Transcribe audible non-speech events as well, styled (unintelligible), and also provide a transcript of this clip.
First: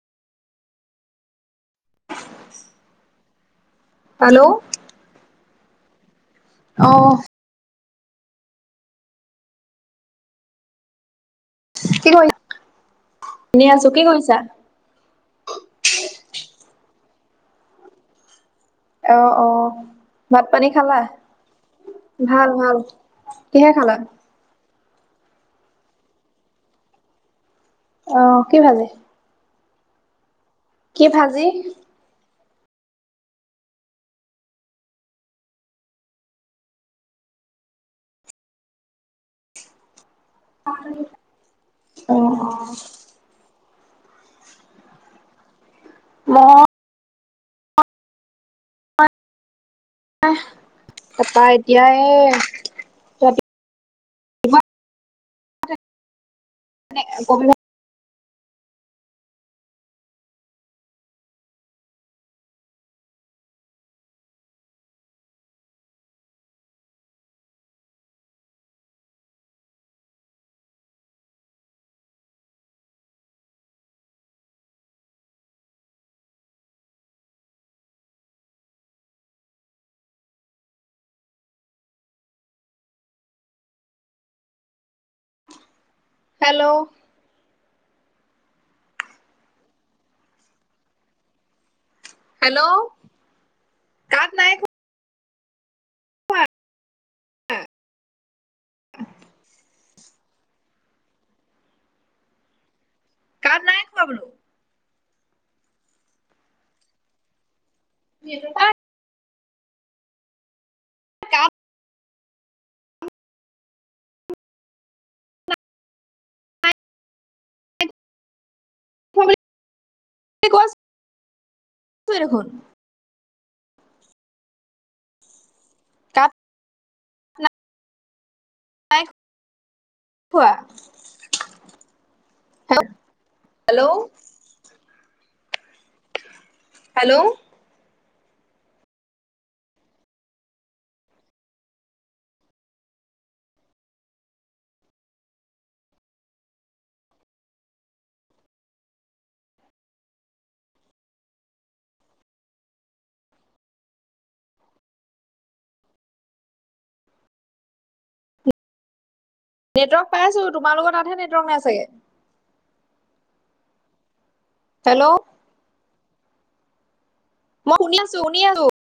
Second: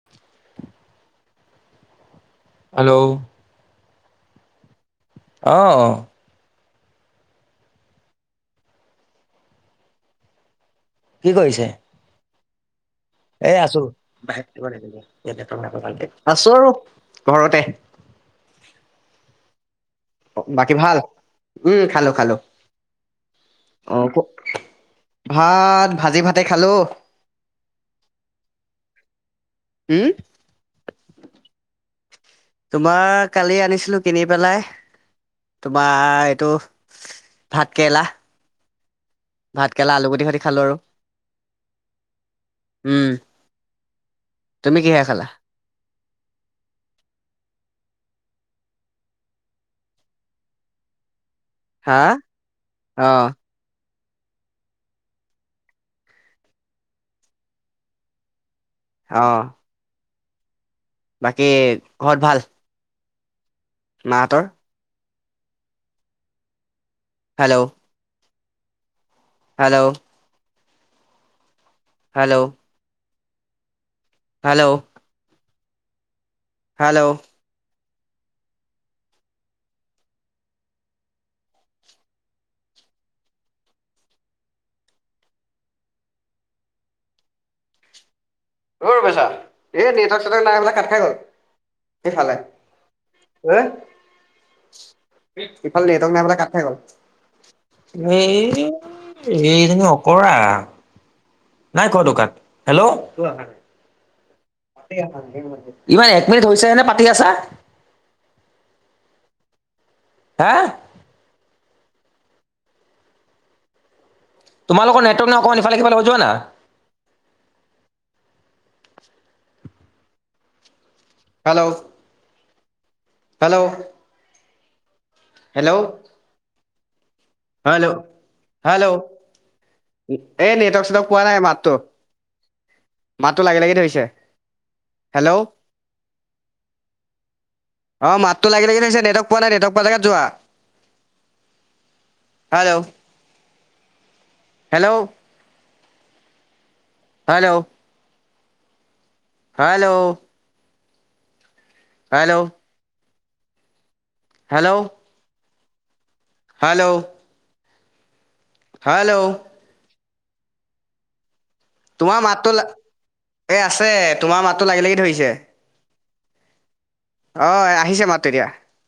(inaudible) Hello! Hello! অঁ। অ'। কি কৰিছে? কি কৰি এ এনেই আছো কি কৰিছা? (unintelligible) আছো আৰু ঘৰতে। অ' অ'। ভাত-পানী বাকী ভাল খালা, উম খালো খালো ভাল ভাল। কিহে অ খালা? ভাত, ভাজি ভাতে খালোঁ। অ' কি ভাঁজি? হুম? কি ভাজি? তোমাৰ কালি আনিছিলো, কিনি পেলায় তোমাৰ এইটো ভাতকেৰেলা। ভাতকেৰেলা, আলুগুটি সৈতে খালোঁ আৰু। অ', অ'। উম! তুমি কিহেৰে খালা? (unintelligible) (unintelligible) হা'? অ'। ৰাতিপুৱা (inaudible) অ'। বাকী ঘ'ত ভাল? মাহঁতৰ? Hello! Hello! Hello! Hello! Hello! Hello! অঁ বাচা এ নেটৱৰ্ক চেটৱৰ্ক নাই বোলে কাত খাই গ'ল। হেই ফালে হেল্ল' হে- কাট নাই খোৱা, ইফালে নেটৱৰ্ক নাই হ'বলা মানে কাট খাই গ'ল এই এইজনী- কৰা। নাই কোৱা দোকান হেল্লৌ। কাট নাই খোৱা বোলো। ইমান এক মিনিট হৈছেহেনে পাতি আছা। (unintelligible) হা- কাপ- তোমালৰ নেটৱৰ্ক নাই অকমান ইফালে -সিফালে হৈ যোৱা না। নাই (unintelligible) হেলৌ! এটোয়ে দেখোন। হেল্লৌ! হেল্লৌ! কাত- হেল্লৌ হেল্লৌ! নাই এ খোৱা। নেটৱৰ্ক চেটৱৰ্ক পোৱা নাই মাতটো। মাতটো লাগি লাগি হেল্ল' ধৰিছে হেল্লৌ! হেল্লৌ! অঁ মাততো লাগি লাগি ধৰিছে নেটৱৰ্ক পোৱা নাই নেটৱৰ্ক পোৱা জেগাত যোৱা। Hello! Hello! Hello! Hello! Hello! Hello! Hello! Hello! Network পাইছোঁ তোমালোকৰ তাতহেত নেৱৰ্ক নাই চাগে। তোমাৰ মাতটো লা এই আছে তোমাৰ মাতটো লাগি লাগি হেল্ল' ধৰিছে। অঁ মই শুনি আহিছে আছো, মাততো শুনি এতিয়া। আছো।